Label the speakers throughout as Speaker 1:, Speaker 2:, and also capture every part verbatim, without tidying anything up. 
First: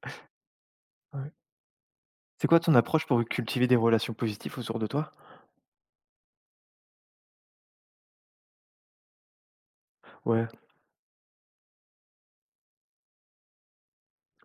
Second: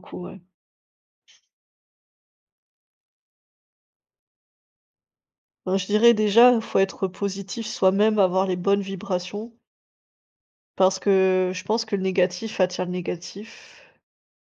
Speaker 1: Beaucoup, ouais.
Speaker 2: Ouais. C'est quoi ton approche pour cultiver des relations positives autour de toi?
Speaker 1: Ben, je dirais déjà, faut être positif soi-même, avoir les bonnes vibrations,
Speaker 2: Ouais,
Speaker 1: parce que je pense que le négatif attire le négatif.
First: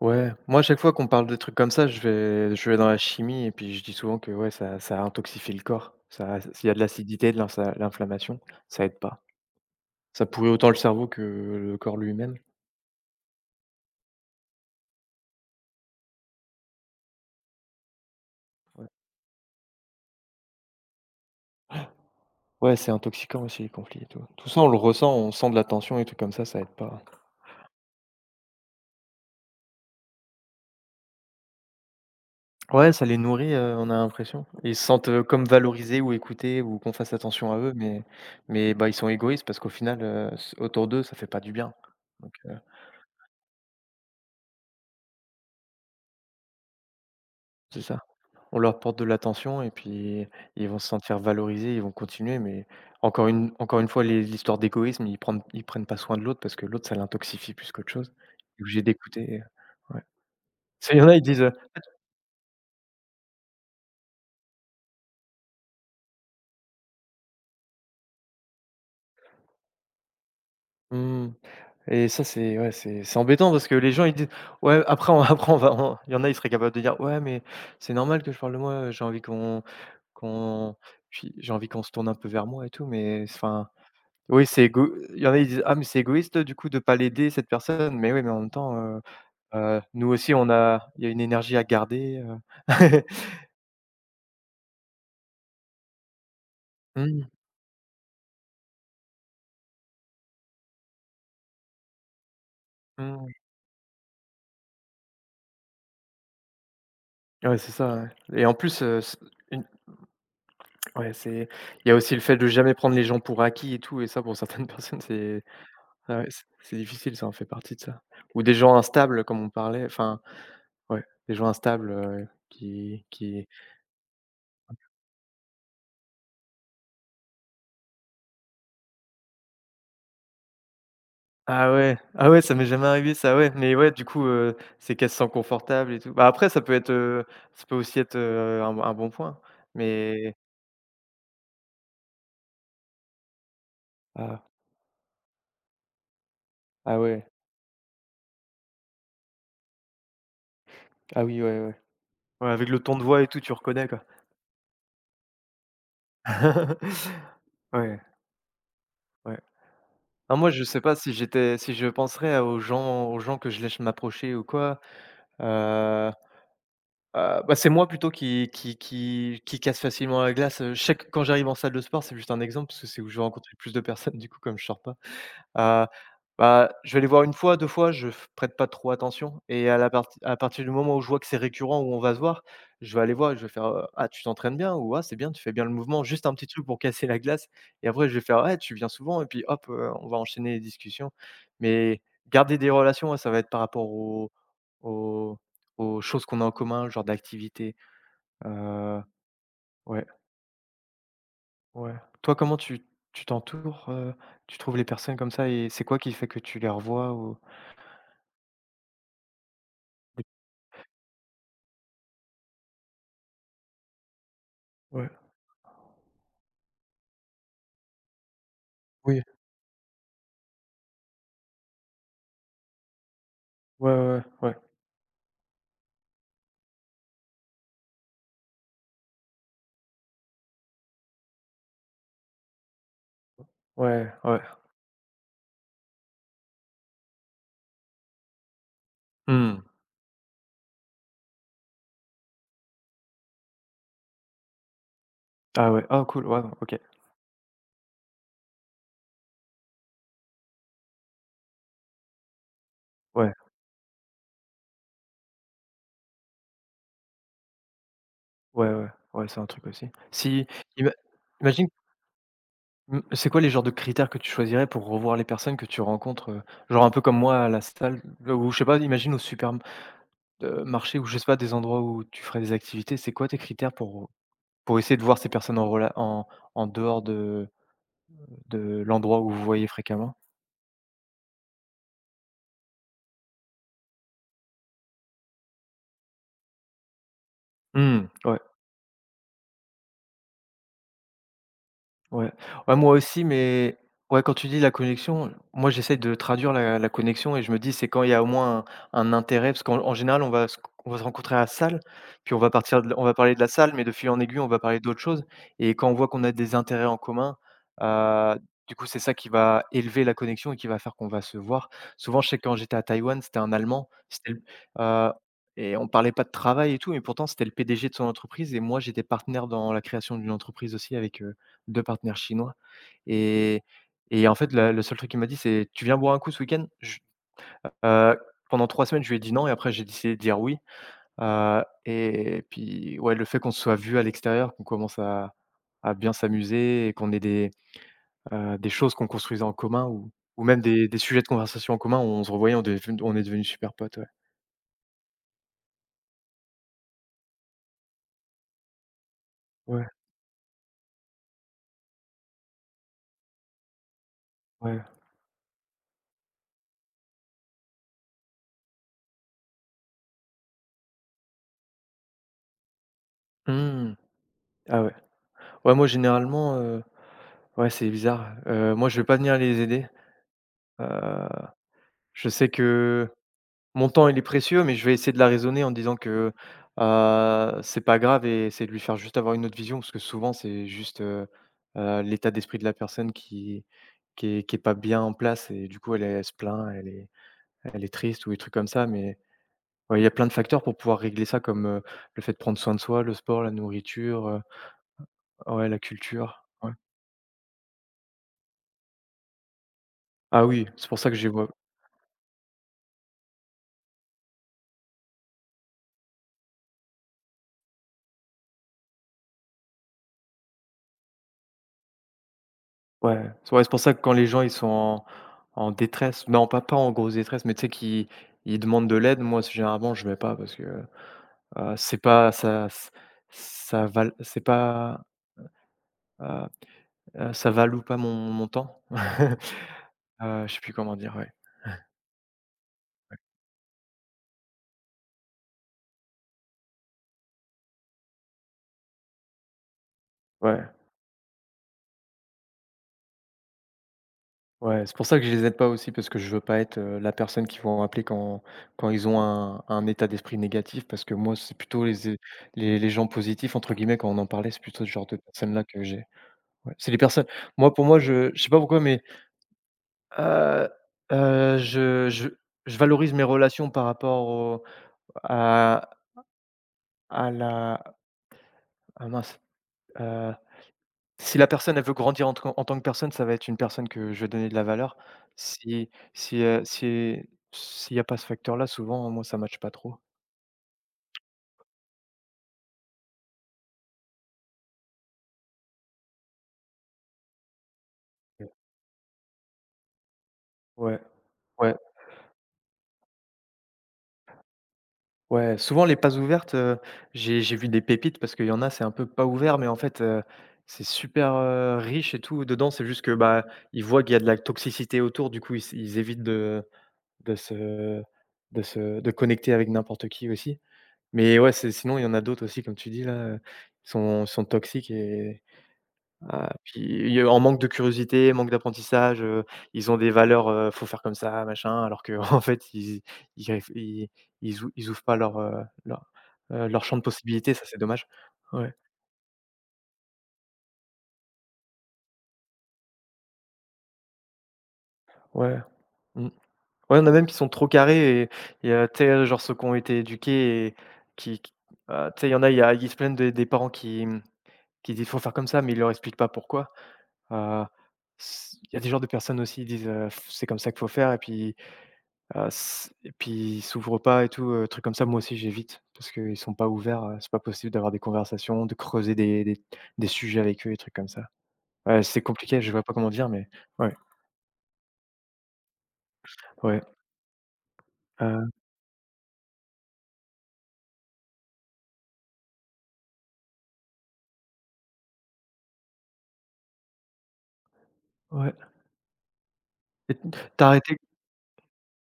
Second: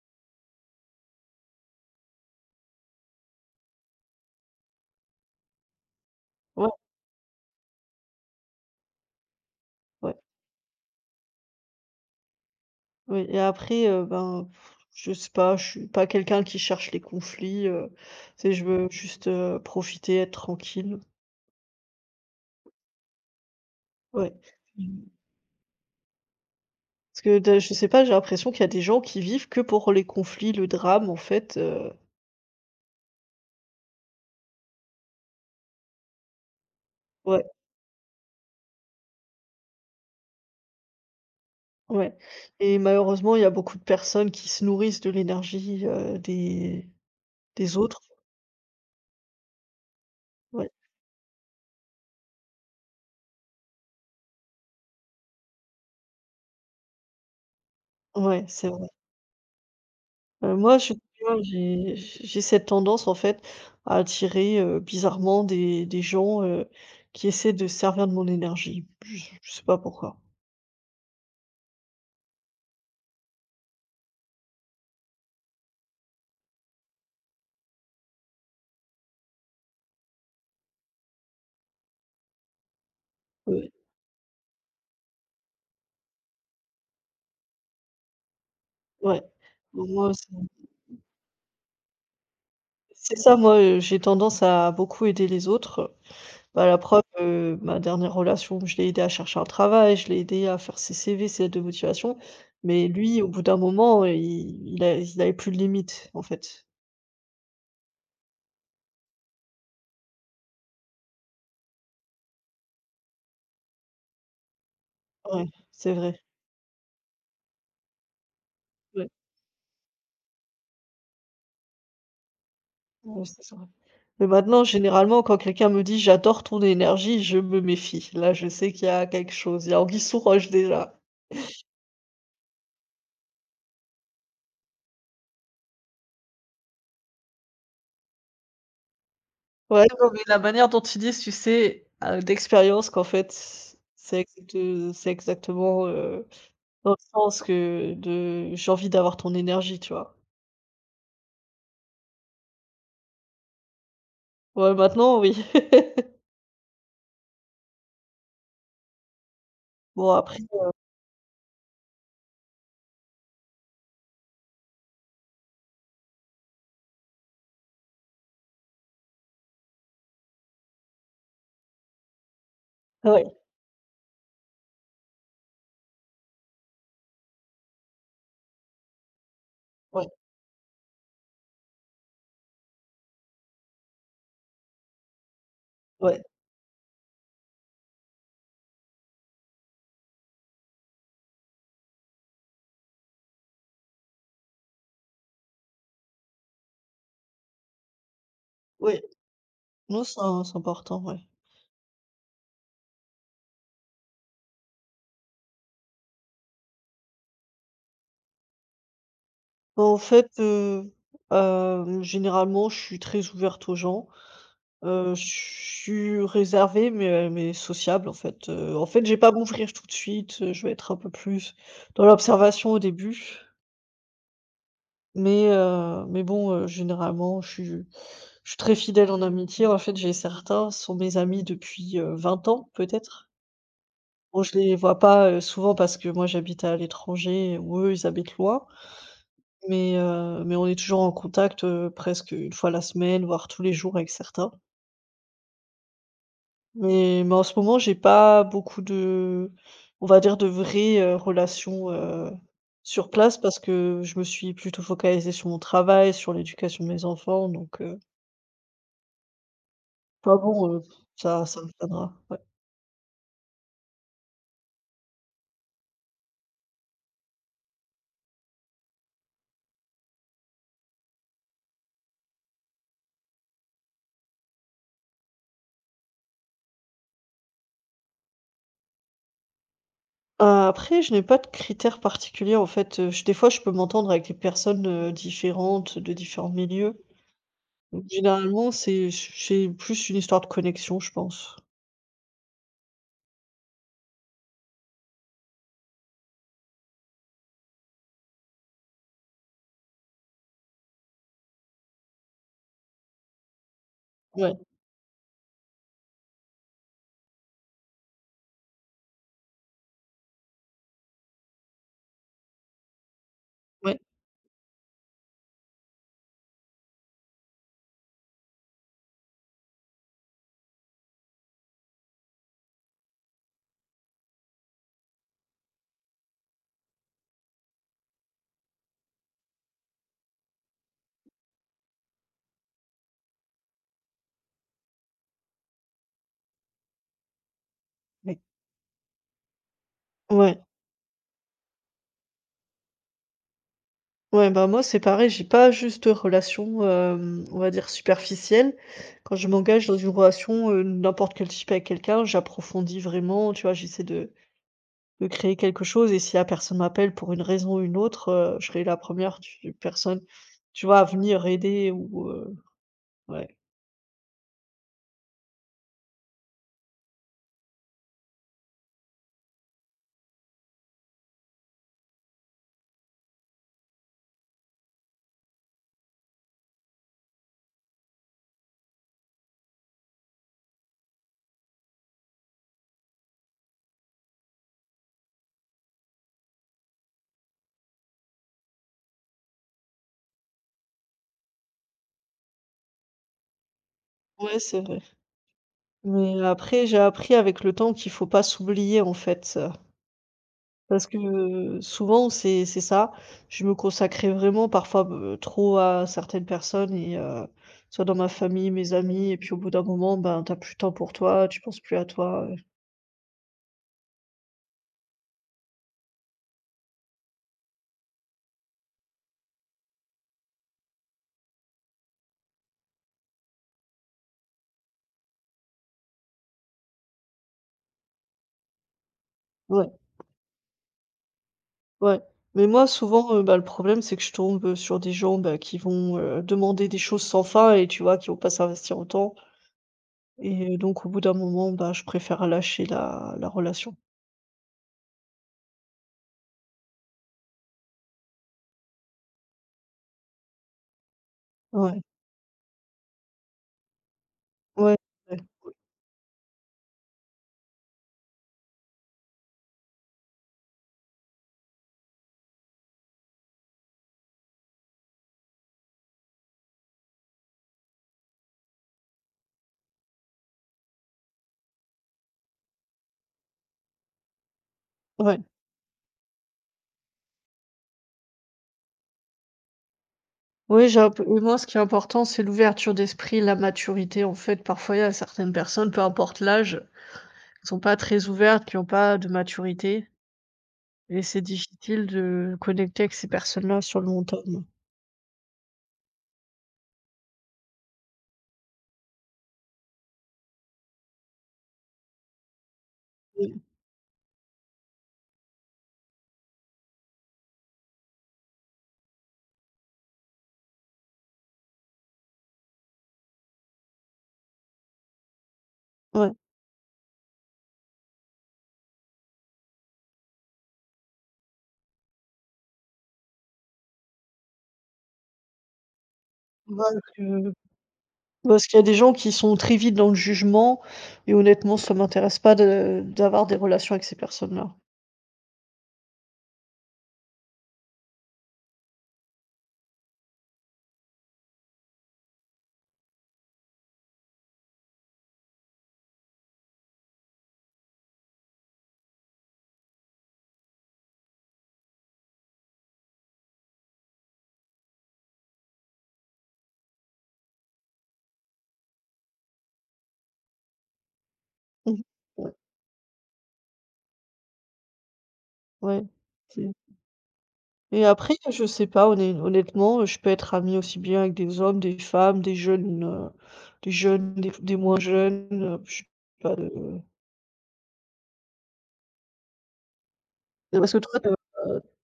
Speaker 2: ouais. Moi, à chaque fois qu'on parle de trucs comme ça, je vais je vais dans la chimie et puis je dis souvent que ouais, ça ça intoxifie le corps. Ça S'il
Speaker 1: Ouais,
Speaker 2: y a de l'acidité, de l'ins l'inflammation, ça aide pas.
Speaker 1: ouais,
Speaker 2: Ça pourrit autant le cerveau que le corps lui-même.
Speaker 1: oui et après, heu, ben, pff, je sais pas, je suis pas quelqu'un qui cherche les conflits, heu, tu je veux
Speaker 2: Ouais,
Speaker 1: juste, heu, profiter, être tranquille.
Speaker 2: ouais, c'est intoxiquant aussi les conflits et tout.
Speaker 1: Ouais.
Speaker 2: Tout ça, on le
Speaker 1: Mmh.
Speaker 2: ressent, on sent de la tension et trucs comme ça, ça aide pas.
Speaker 1: Parce que de je sais pas, j'ai l'impression qu'il y a des gens qui vivent que pour les conflits, le drame, en fait, heu,
Speaker 2: Ouais, ça les nourrit, heu, on a l'impression. Ils se sentent, heu, comme valorisés ou écoutés ou qu'on fasse
Speaker 1: Ouais,
Speaker 2: attention à eux, mais mais bah, ils sont égoïstes parce qu'au final, heu, s autour d'eux, ça fait pas du bien.
Speaker 1: ouais
Speaker 2: Donc heu,
Speaker 1: et malheureusement, il y a beaucoup de personnes qui se nourrissent de l'énergie, heu, des des
Speaker 2: c'est ça.
Speaker 1: autres.
Speaker 2: On leur porte de l'attention et puis ils
Speaker 1: Ouais,
Speaker 2: vont se sentir valorisés, ils vont continuer, mais encore une encore une fois, les l'histoire d'égoïsme, ils prennent ils prennent pas soin de l'autre parce que l'autre, ça l'intoxifie plus qu'autre chose.
Speaker 1: ouais,
Speaker 2: Tu es
Speaker 1: c'est
Speaker 2: obligé
Speaker 1: vrai.
Speaker 2: d'écouter, heu, ouais.
Speaker 1: Heu, moi,
Speaker 2: Tu
Speaker 1: je
Speaker 2: sais, il
Speaker 1: tu
Speaker 2: y en a, ils
Speaker 1: vois,
Speaker 2: disent, heu:
Speaker 1: j'ai j'ai cette tendance, en fait, à attirer, heu, bizarrement des des gens, heu, qui essaient de se servir de mon énergie. Je je sais pas pourquoi.
Speaker 2: «Mmh». Et ça, c'est, ouais, c'est c'est embêtant parce que les gens, ils disent: «Ouais, après on après on va on», il y en a, ils seraient capables de dire: «Ouais, mais c'est normal que je parle de moi, euh, j'ai envie qu'on qu'on puis j'ai envie qu'on se tourne un peu vers moi et tout», mais enfin,
Speaker 1: Ouais,
Speaker 2: oui, c'est égo il y en a, ils disent: «Ah, mais c'est égoïste, du coup, de pas l'aider cette personne», mais oui, mais en même temps, heu
Speaker 1: ouais.
Speaker 2: heu,
Speaker 1: Bon,
Speaker 2: nous
Speaker 1: moi, c'est
Speaker 2: aussi, on a il y a une énergie à garder, heu.
Speaker 1: c'est ça, moi, heu, j'ai tendance à beaucoup aider les autres. Bah, la preuve,
Speaker 2: Mmh,
Speaker 1: heu, ma dernière relation, je l'ai aidé à chercher un travail, je l'ai aidé à faire ses C V, ses lettres de motivation, mais lui,
Speaker 2: mmh.
Speaker 1: au bout d'un moment, il il a il avait plus de limites, en fait.
Speaker 2: Ouais, c'est ça, ouais, et en plus, heu, c une ouais, c'est il y a aussi le fait de jamais prendre les gens pour acquis et tout, et ça, pour certaines personnes, c'est…
Speaker 1: Ouais, c'est
Speaker 2: Ah
Speaker 1: vrai.
Speaker 2: ouais, c'est c'est difficile, ça en fait partie de ça. Ou des gens
Speaker 1: Ouais,
Speaker 2: instables comme on parlait, enfin, ouais, des gens instables, heu, qui
Speaker 1: ouais, c'est
Speaker 2: qui
Speaker 1: ça. Mais maintenant, généralement, quand quelqu'un me dit: «J'adore ton énergie», je me méfie. Là, je sais qu'il y a quelque chose. Il y a anguille sous roche déjà.
Speaker 2: ah ouais, ah ouais, ça m'est jamais arrivé ça, ouais, mais ouais, du coup, heu, c'est qu'elle se sent confortable et tout. Bah, après ça peut être, heu, ça peut aussi être, heu, un un bon point,
Speaker 1: Ouais, non, mais
Speaker 2: mais…
Speaker 1: la manière dont ils disent, tu sais, heu, d'expérience qu'en fait, c'est
Speaker 2: Ah,
Speaker 1: exacte c'est exactement, heu, dans le
Speaker 2: ah ouais,
Speaker 1: sens que de «J'ai envie d'avoir ton énergie», tu vois?
Speaker 2: ah oui, ouais, ouais. Ouais, avec le ton de voix et tout, tu reconnais, quoi.
Speaker 1: Ouais, maintenant, oui.
Speaker 2: Ouais, ouais.
Speaker 1: Bon
Speaker 2: Ah
Speaker 1: après,
Speaker 2: moi, je sais pas si j'étais si je penserais à aux gens aux gens que je laisse m'approcher ou quoi, heu Heu, bah, c'est moi plutôt qui qui qui qui casse facilement la glace, heu, je sais que quand j'arrive en salle de sport, c'est juste un exemple, parce que c'est où je vais
Speaker 1: ouais,
Speaker 2: rencontrer le plus de personnes, du coup comme je sors pas. Heu, Bah, je vais les voir une fois, deux fois, je f prête pas trop attention, et à la
Speaker 1: ouais,
Speaker 2: parti à partir du moment où je vois que c'est récurrent, où on va se voir, je vais aller voir et je vais faire, heu: «Ah, tu t'entraînes bien?» ou «Ah, c'est bien, tu fais bien le mouvement».
Speaker 1: ouais,
Speaker 2: Juste un petit truc pour casser la glace, et après je vais faire: «Ouais, tu viens souvent», et puis hop, heu, on va enchaîner les discussions. Mais garder des relations, ouais, ça va être par rapport aux aux aux choses qu'on a en commun, genre d'activités, heu,
Speaker 1: ouais. Non,
Speaker 2: ouais,
Speaker 1: c'est im c'est important, ouais.
Speaker 2: ouais. Toi, comment tu tu t'entoures, heu, tu trouves les personnes comme ça, et c'est quoi qui fait que tu les revois ou…
Speaker 1: En fait, heu, hem, généralement, je suis très ouverte aux gens.
Speaker 2: Ouais,
Speaker 1: Heu, je suis réservée mais mais sociable en fait, heu, en fait, j'ai
Speaker 2: oui,
Speaker 1: pas à m'ouvrir tout de suite, heu, je vais être un peu plus dans l'observation au début,
Speaker 2: ouais, ouais, ouais,
Speaker 1: mais heu, mais bon, heu, généralement, je suis je suis très fidèle en amitié. En fait, j'ai certains, ce sont mes amis depuis, heu, vingt ans peut-être.
Speaker 2: ouais, ouais, ouais.
Speaker 1: Bon, je les vois pas, heu, souvent parce que moi j'habite à l'étranger ou eux, ils habitent loin,
Speaker 2: Mmh.
Speaker 1: mais heu, mais on est toujours en contact, heu, presque une fois la semaine, voire tous les jours avec certains.
Speaker 2: Ah ouais, ah cool, ouais, OK.
Speaker 1: Mais mais en ce moment, j'ai pas beaucoup de on va dire de vraies, heu, relations, heu, sur
Speaker 2: Ouais,
Speaker 1: place parce que je me suis plutôt focalisée sur mon travail, sur l'éducation de mes enfants donc heu,
Speaker 2: ouais, ouais, ouais, c'est un truc aussi.
Speaker 1: enfin
Speaker 2: Si
Speaker 1: bon, heu,
Speaker 2: ima
Speaker 1: ça ça me
Speaker 2: imagine,
Speaker 1: viendra ouais.
Speaker 2: mmh, c'est quoi les genres de critères que tu choisirais pour revoir les personnes que tu rencontres, heu, genre un peu comme moi à la salle, heu, ou je sais pas, imagine au supermarché, ou je sais pas, des endroits où tu ferais des activités, c'est quoi tes critères pour pour essayer de voir ces personnes en rela en en dehors de de l'endroit où vous voyez fréquemment?
Speaker 1: Heu, après je n'ai pas de critères particuliers en fait, heu, j des fois je peux m'entendre avec des personnes, heu, différentes, de différents milieux. Donc
Speaker 2: Hmm, ouais.
Speaker 1: généralement c'est j c'est plus une histoire de connexion je pense.
Speaker 2: Ouais. Ouais, moi aussi, mais ouais, quand tu dis la connexion, moi, j'essaie de traduire la la connexion et je me dis: «C'est quand il y a au moins un un intérêt» parce qu'en en général, on va se on va se rencontrer à la salle, puis on va partir de l on va parler de la salle, mais de fil en aiguille, on
Speaker 1: Ouais,
Speaker 2: va parler d'autres choses, et quand on voit qu'on a des intérêts en commun, heu, du coup, c'est ça qui va élever la connexion et qui va faire qu'on va se voir. Souvent, je sais que quand j'étais à Taïwan, c'était un Allemand,
Speaker 1: ouais,
Speaker 2: c'était le heu et on parlait pas de travail et tout, mais pourtant, c'était le P D G de son entreprise, et moi, j'étais partenaire dans la création d'une entreprise aussi avec, euh, deux partenaires chinois. Mmh. et et en fait, la le seul truc qu'il m'a dit, c'est: «Tu viens boire un coup ce week-end?». Je heu, Pendant trois semaines, je lui ai dit non, et après j'ai décidé de dire oui, heu et puis, ouais, le fait qu'on se soit vu à l'extérieur, qu'on commence à à bien s'amuser et qu'on ait des,
Speaker 1: ouais.
Speaker 2: heu, des choses qu'on construisait en commun, ou ou
Speaker 1: Ouais.
Speaker 2: même des des sujets de conversation en commun, on se revoyait, on devait on est devenus super potes, ouais.
Speaker 1: Ouais, bah, moi, c'est pareil, j'ai pas juste relation, hem, on va dire superficielle. Quand je m'engage
Speaker 2: Ouais,
Speaker 1: dans une relation, heu, n'importe quel type avec quelqu'un, j'approfondis vraiment, tu vois? J'essaie de
Speaker 2: ouais.
Speaker 1: de créer quelque chose et si la personne m'appelle pour une raison ou une autre, heu, je serai la première tu personne, tu vois, à venir aider ou, heu ouais.
Speaker 2: Mmh. Ah ouais. Ouais, moi, généralement, heu, ouais, c'est bizarre, heu, moi, je vais pas venir les aider, heu, je sais que mon temps, il est précieux, mais je vais essayer de la raisonner en disant que, heu, c'est pas grave, et essayer de lui faire juste avoir une autre vision, parce que souvent c'est juste, heu heu, l'état d'esprit de la personne qui qui est qui est pas bien en place, et du coup elle elle se plaint, elle est elle est triste ou des trucs comme ça, mais ouais, il y a plein de facteurs pour pouvoir régler ça, comme, heu, le fait de prendre soin de soi, le sport, la nourriture, heu,
Speaker 1: Ouais, c'est vrai.
Speaker 2: ouais, la
Speaker 1: Mais
Speaker 2: culture, ouais.
Speaker 1: après, j'ai appris avec le temps qu'il faut pas s'oublier, en fait.
Speaker 2: Ah oui, c'est pour
Speaker 1: Parce
Speaker 2: ça
Speaker 1: que,
Speaker 2: que j'ai.
Speaker 1: heu, souvent c'est c'est ça, je me consacrais vraiment parfois, heu, trop à certaines personnes et heu, soit dans ma famille, mes amis et puis au bout d'un moment, ben, t'as plus de temps pour toi, tu penses plus à toi, heu,
Speaker 2: Ouais, c'est ouais, c'est pour ça que quand les gens, ils sont en en détresse, non, pas pas en grosse détresse, mais tu sais, qui ils demandent de l'aide, moi s généralement je vais pas, parce que, heu, c'est pas ça, ç ça val c'est pas, heu heu, ça valoue pas mon mon temps.
Speaker 1: ouais,
Speaker 2: Heu, je sais plus comment dire, ouais.
Speaker 1: ouais. Mais moi souvent, heu, bah, le problème c'est que je tombe, heu, sur des gens, bah, qui vont, heu, demander des choses sans fin et tu vois, qui vont pas s'investir autant et
Speaker 2: Ouais,
Speaker 1: heu, donc au bout d'un moment, bah, je préfère lâcher la la relation.
Speaker 2: ouais, c'est pour ça que je les aide pas aussi, parce que je veux pas être, heu, la personne qu'ils vont appeler quand quand ils ont un un état d'esprit négatif, parce que moi c'est plutôt les
Speaker 1: Ouais,
Speaker 2: les les gens «positifs» entre guillemets, quand on en parlait, c'est plutôt ce
Speaker 1: ouais,
Speaker 2: genre de
Speaker 1: ouais,
Speaker 2: personnes là que j'ai. Ouais, c'est les personnes moi, pour moi, je je sais pas pourquoi, mais, heu heu, je je je valorise mes relations par rapport au à à la ah mince, heu, si la personne, elle veut grandir en tant en tant que personne, ça va être une personne que je vais donner de la valeur.
Speaker 1: ouais.
Speaker 2: Si si, heu, si s'il y a pas ce facteur-là, souvent, moi, ça ne matche pas trop.
Speaker 1: Oui, j'ai un peu et moi, ce qui est important, c'est l'ouverture d'esprit, la maturité. En fait, parfois, il y a certaines personnes, peu importe l'âge, qui sont pas très ouvertes, qui ont pas de maturité
Speaker 2: Ouais,
Speaker 1: et c'est
Speaker 2: ouais.
Speaker 1: difficile de connecter avec ces personnes-là sur le long terme.
Speaker 2: Ouais, souvent les passes ouvertes, heu, j'ai j'ai vu des pépites parce qu'il y en a, c'est un peu pas ouvert, mais en fait, heu, c'est super, heu, riche et tout dedans. C'est juste que, bah,
Speaker 1: Oui,
Speaker 2: ils voient qu'il y a de la toxicité autour, du coup, ils s ils évitent de de se de se de connecter avec n'importe qui aussi. Mais ouais, c'est sinon il y en a d'autres aussi, comme tu dis là, heu, sont sont toxiques et…
Speaker 1: ouais.
Speaker 2: Heu, puis il y a en manque de curiosité, manque d'apprentissage, heu, ils ont des valeurs, heu, faut faire comme ça, machin, alors qu'en fait ils ils réf ils ils ou ils ouvrent pas leur, heu, leur, heu, leur
Speaker 1: Parce
Speaker 2: champ de
Speaker 1: que
Speaker 2: possibilités, ça c'est dommage.
Speaker 1: parce
Speaker 2: Ouais,
Speaker 1: qu'il y a des gens qui sont très vite dans le jugement et honnêtement, ça m'intéresse pas de d'avoir des relations avec ces personnes-là.
Speaker 2: ouais, mmh. Ouais, il y en a même qui sont trop carrés, et et heu, tu sais, genre ceux qui ont été éduqués et qui qui heu, tu sais, il y en a, il y a ils se plaignent des des parents qui, mmh, qui disent: «Faut faire comme ça», mais ils leur expliquent pas pourquoi. Heu, s Il y a des genres de personnes aussi, qui disent, heu: «C'est comme ça qu'il faut faire», et puis… Heu, s Et puis ils s'ouvrent pas et tout, heu, trucs comme ça, moi aussi j'évite, parce qu'ils sont pas ouverts, heu, c'est pas possible d'avoir des conversations, de creuser des des des sujets avec eux et trucs comme ça.
Speaker 1: Mmh.
Speaker 2: Ouais, c'est
Speaker 1: Ouais,
Speaker 2: compliqué, je vois pas comment dire, mais ouais,
Speaker 1: ouais.
Speaker 2: ouais,
Speaker 1: Et après,
Speaker 2: heu,
Speaker 1: je sais pas, honn honnêtement, je peux être amie aussi bien avec des hommes, des femmes, des jeunes, heu, des jeunes, des des moins jeunes, heu, je sais pas, heu,
Speaker 2: ouais. T'as
Speaker 1: parce que
Speaker 2: arrêté
Speaker 1: toi,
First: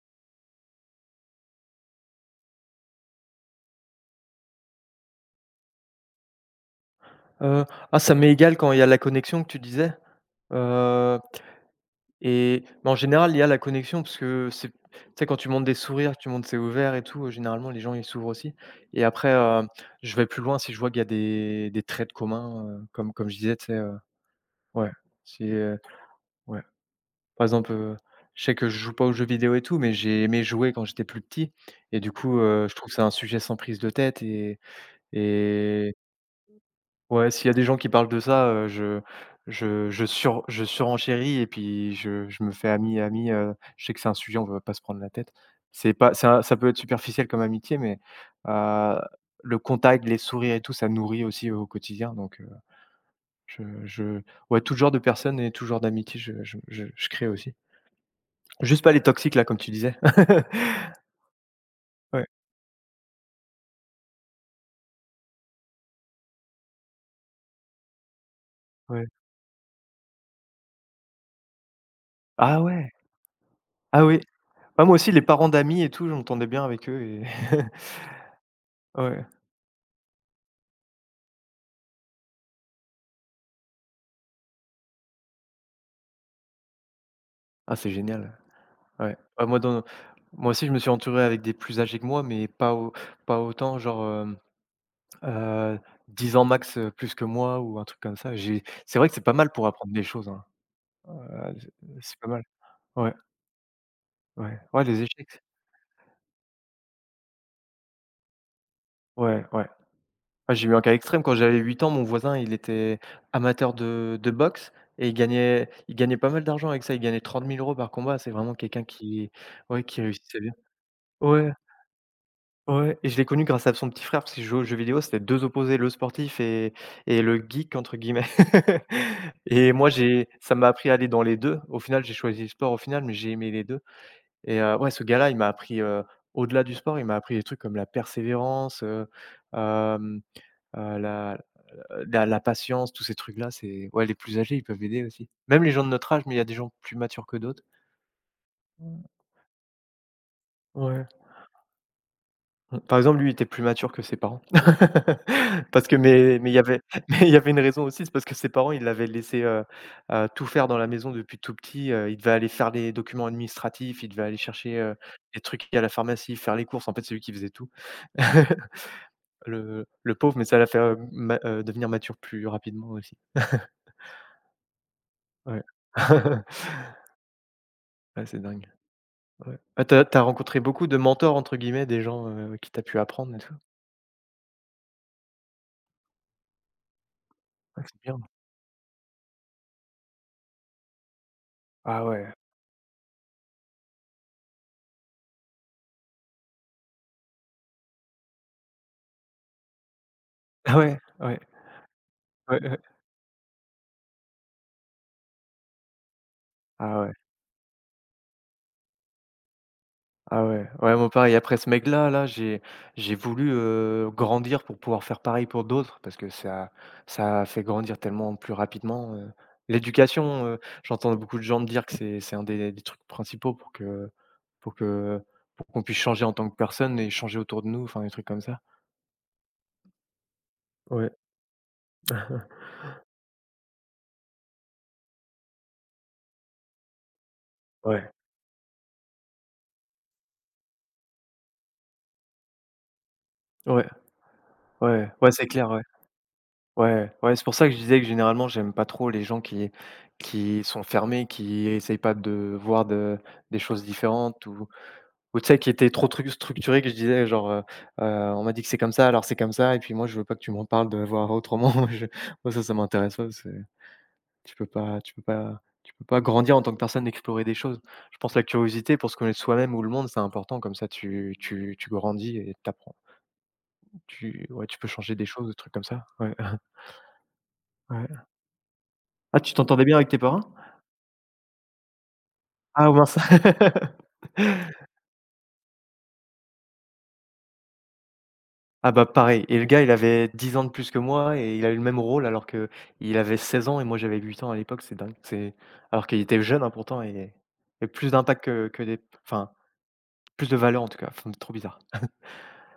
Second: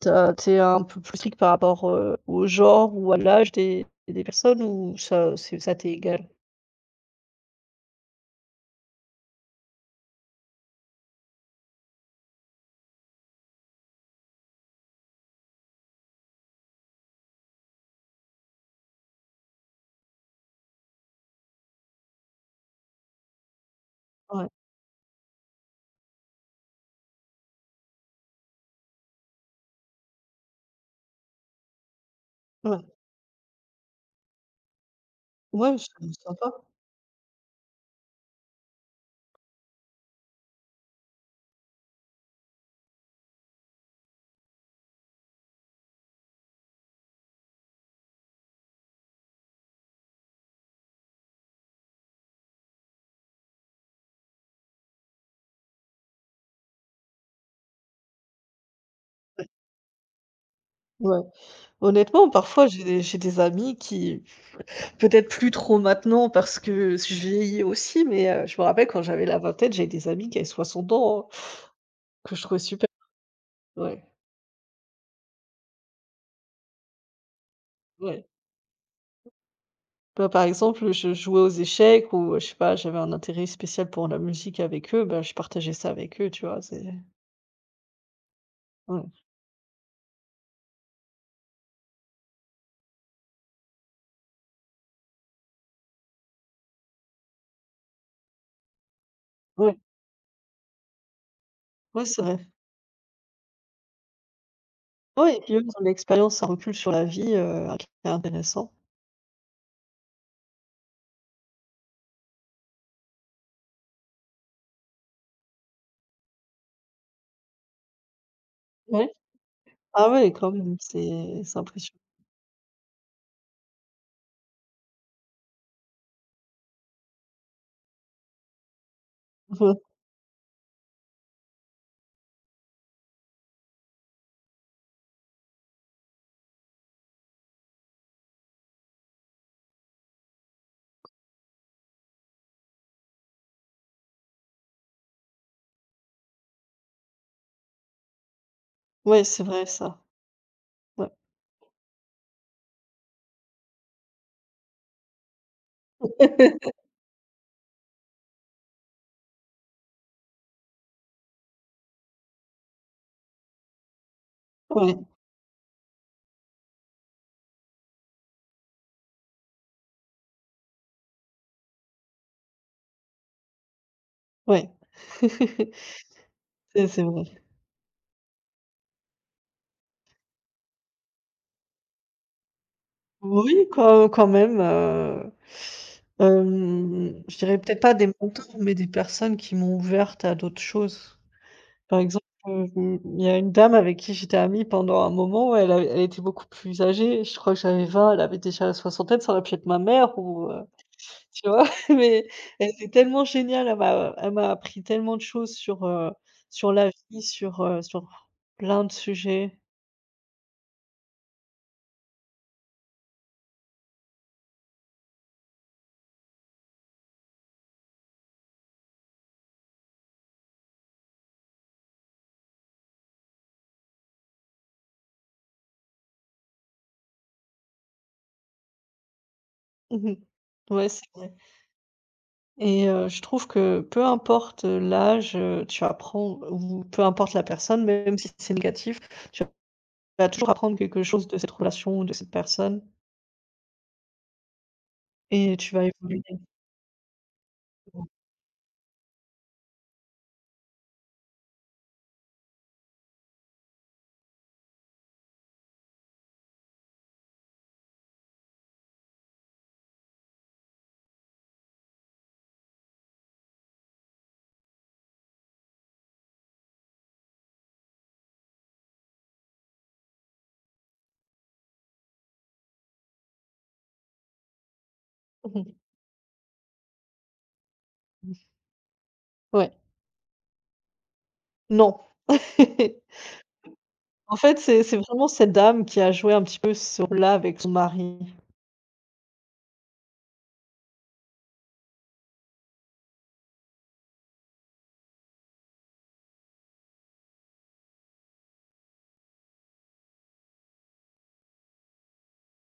Speaker 1: tu as tu un peu plus strict par rapport, heu, au genre ou à l'âge des des personnes ou ça c'est ça t'est égal?
Speaker 2: heu, ah ça m'est égal quand il y a la connexion que tu disais, heu et mais en général, il y a la connexion parce que c'est tu sais quand tu montes des sourires, tu montes, c'est ouvert et tout, heu, généralement les gens ils s'ouvrent aussi et après, heu, je vais plus loin si je vois qu'il y a des des traits de commun, heu, comme comme je disais, tu sais, heu
Speaker 1: Ouais,
Speaker 2: ouais, c'est, heu, ouais. Par exemple, heu, je sais que je joue pas aux jeux vidéo et tout, mais j'ai aimé jouer quand j'étais plus petit et du coup, heu, je trouve que
Speaker 1: ouais,
Speaker 2: c'est un sujet sans prise de tête et
Speaker 1: ouais,
Speaker 2: et
Speaker 1: c'est sympa.
Speaker 2: ouais, s'il y a des gens qui parlent de ça, heu, je je je sur je surenchéris et puis je je me fais ami ami, heu, je sais que c'est un sujet, on ne veut pas se prendre la tête. C'est pas ça ça peut être superficiel comme amitié, mais, heu, le contact, les sourires et tout, ça nourrit aussi au quotidien donc, heu, je je ouais, tout genre de personnes et tout genre d'amitié, je je je je crée aussi. Juste pas les toxiques là, comme tu disais.
Speaker 1: Ouais.
Speaker 2: Ouais,
Speaker 1: Honnêtement, parfois, j'ai des j'ai des amis qui peut-être plus trop maintenant parce que je vieillis aussi, mais heu, je me rappelle quand
Speaker 2: ouais.
Speaker 1: j'avais la vingtaine, j'avais des amis qui avaient soixante ans, hein, que je trouvais
Speaker 2: Ah
Speaker 1: super.
Speaker 2: ouais!
Speaker 1: Ouais,
Speaker 2: Ah oui. Ah moi aussi les parents d'amis et tout, je m'entendais bien avec eux et
Speaker 1: ouais.
Speaker 2: ouais.
Speaker 1: Bah, par exemple, je jouais aux échecs ou, heu, je sais pas, j'avais un intérêt spécial pour la musique avec eux, bah, je partageais ça avec eux, tu vois? C'est
Speaker 2: Ah c'est génial, ouais.
Speaker 1: Ouais,
Speaker 2: Ah moi dans moi aussi je me suis entouré avec des plus âgés que moi, mais pas au pas autant genre, hem, heu, dix ans max, heu, plus que moi ou un truc comme ça. J'ai c'est vrai que c'est pas mal pour
Speaker 1: ouais,
Speaker 2: apprendre des choses, hein. Heu, c'est
Speaker 1: ouais,
Speaker 2: c'est
Speaker 1: c'est
Speaker 2: pas
Speaker 1: vrai.
Speaker 2: mal. Ouais, ouais. Ouais les
Speaker 1: Ouais et
Speaker 2: échecs.
Speaker 1: puis eux, ils ont de l'expérience, un recul sur la vie, heu, qui est intéressant.
Speaker 2: Ouais, ouais. Ah, j'ai eu un cas extrême quand j'avais huit ans, mon voisin, il était amateur de de boxe et il gagnait il gagnait pas mal d'argent avec ça. Il gagnait trente mille euros par combat. C'est vraiment quelqu'un
Speaker 1: Ouais.
Speaker 2: qui ouais, qui
Speaker 1: Ah ouais,
Speaker 2: réussissait
Speaker 1: quand
Speaker 2: bien.
Speaker 1: même, c'est
Speaker 2: Ouais,
Speaker 1: c'est impressionnant.
Speaker 2: ouais et je l'ai connu grâce à son petit frère parce qu'il jouait aux jeux vidéo, c'était deux opposés, le sportif et et le «geek» entre guillemets et moi, j'ai ça m'a appris à aller dans les deux. Au final, j'ai choisi le sport au final, mais j'ai aimé les deux. Et heu, ouais, ce gars-là, il m'a appris, heu, au-delà du sport, il m'a appris des trucs comme la persévérance, heu, hem, heu, la heu, la la patience, tous ces trucs-là, c'est ouais, les plus âgés, ils peuvent aider aussi. Même les gens de notre âge, mais il y a des gens plus matures que d'autres. Mmh.
Speaker 1: Ouais, ouais, c'est vrai ça.
Speaker 2: Ouais.
Speaker 1: Ouais.
Speaker 2: Mmh, par exemple, lui, il était plus mature que ses parents. Parce que mais mais il y avait mais il y avait une raison aussi, c'est parce que ses parents, ils l'avaient laissé, heu heu, tout faire dans la maison depuis tout petit, heu, il devait aller faire les documents administratifs, il devait aller chercher, heu,
Speaker 1: Ouais,
Speaker 2: les trucs à la pharmacie, faire les courses. En fait, c'est lui qui faisait tout. Le le pauvre, mais ça l'a fait, heu, ma heu, devenir mature plus rapidement aussi.
Speaker 1: ouais.
Speaker 2: Ouais.
Speaker 1: C'est c'est vrai.
Speaker 2: Ouais, c'est dingue. Ouais. Ah, tu as rencontré beaucoup de «mentors» entre guillemets, des gens, heu, qui t'as pu apprendre et tout?
Speaker 1: Oui, quand quand même, heu, hem, je dirais peut-être
Speaker 2: Ah,
Speaker 1: pas
Speaker 2: c'est
Speaker 1: des
Speaker 2: bien.
Speaker 1: mentors, mais des personnes qui m'ont ouverte à d'autres choses. Par
Speaker 2: Ah
Speaker 1: exemple,
Speaker 2: ouais.
Speaker 1: heu, mmh, il y a une dame avec qui j'étais amie pendant un moment, ouais, elle a elle était beaucoup plus âgée, je crois que j'avais vingt, elle avait déjà la soixantaine, ça aurait pu être ma mère ou heu,
Speaker 2: Ah ouais, ouais,
Speaker 1: tu vois? Mais
Speaker 2: ouais,
Speaker 1: elle
Speaker 2: ouais.
Speaker 1: était tellement géniale, elle m'a elle m'a appris tellement de choses sur, heu, sur la
Speaker 2: Ah ouais,
Speaker 1: vie, sur, heu, sur plein de sujets.
Speaker 2: ah ouais. Ouais, moi pareil, après ce mec-là, là, j'ai j'ai voulu, heu, grandir pour pouvoir faire pareil pour d'autres parce que ça ça fait grandir tellement plus rapidement, heu. L'éducation, heu, j'entends beaucoup de gens me dire que c'est c'est un des des trucs principaux pour que pour que pour qu'on puisse changer en tant que personne et changer autour de nous, enfin des trucs comme ça.
Speaker 1: Mmh. Ouais, c'est
Speaker 2: Ouais.
Speaker 1: vrai et heu, je trouve que peu importe, l'âge, heu, tu apprends ou peu importe la personne,
Speaker 2: Ouais.
Speaker 1: même si c'est négatif, tu vas toujours apprendre quelque chose de cette relation ou de cette personne
Speaker 2: Ouais, ouais, ouais, c'est
Speaker 1: et
Speaker 2: clair,
Speaker 1: tu
Speaker 2: ouais.
Speaker 1: vas évoluer.
Speaker 2: Ouais, ouais, c'est pour ça que je disais que généralement j'aime pas trop les gens qui qui sont fermés, qui essayent pas de voir de des choses différentes ou ou tu sais qui étaient trop truc structurés que je disais genre, heu, heu, on m'a dit que c'est comme ça, alors c'est comme ça et puis moi je veux pas que tu m'en parles de voir autrement. Je moi ça, ça m'intéresse pas, c'est tu peux pas tu peux pas tu peux pas grandir en tant que personne, explorer des choses. Je pense que la curiosité pour se connaître soi-même ou le monde, c'est important comme ça tu tu tu grandis et t'apprends. Tu ouais, tu peux changer des choses, des
Speaker 1: Mmh
Speaker 2: trucs comme ça. Ouais, ouais.
Speaker 1: mh.
Speaker 2: Ah, tu
Speaker 1: Ouais,
Speaker 2: t'entendais bien avec tes parents?
Speaker 1: non.
Speaker 2: Ah oh,
Speaker 1: En fait,
Speaker 2: mince.
Speaker 1: c'est c'est vraiment cette dame qui a joué un petit peu ce rôle-là avec son mari.
Speaker 2: Ah bah pareil et le gars il avait dix ans de plus que moi et il a eu le même rôle alors que il avait seize ans et moi j'avais huit ans à l'époque, c'est dingue. C'est alors qu'il était jeune, hein, pourtant et et plus d'impact que que des enfin, plus de valeur en tout cas, enfin trop bizarre.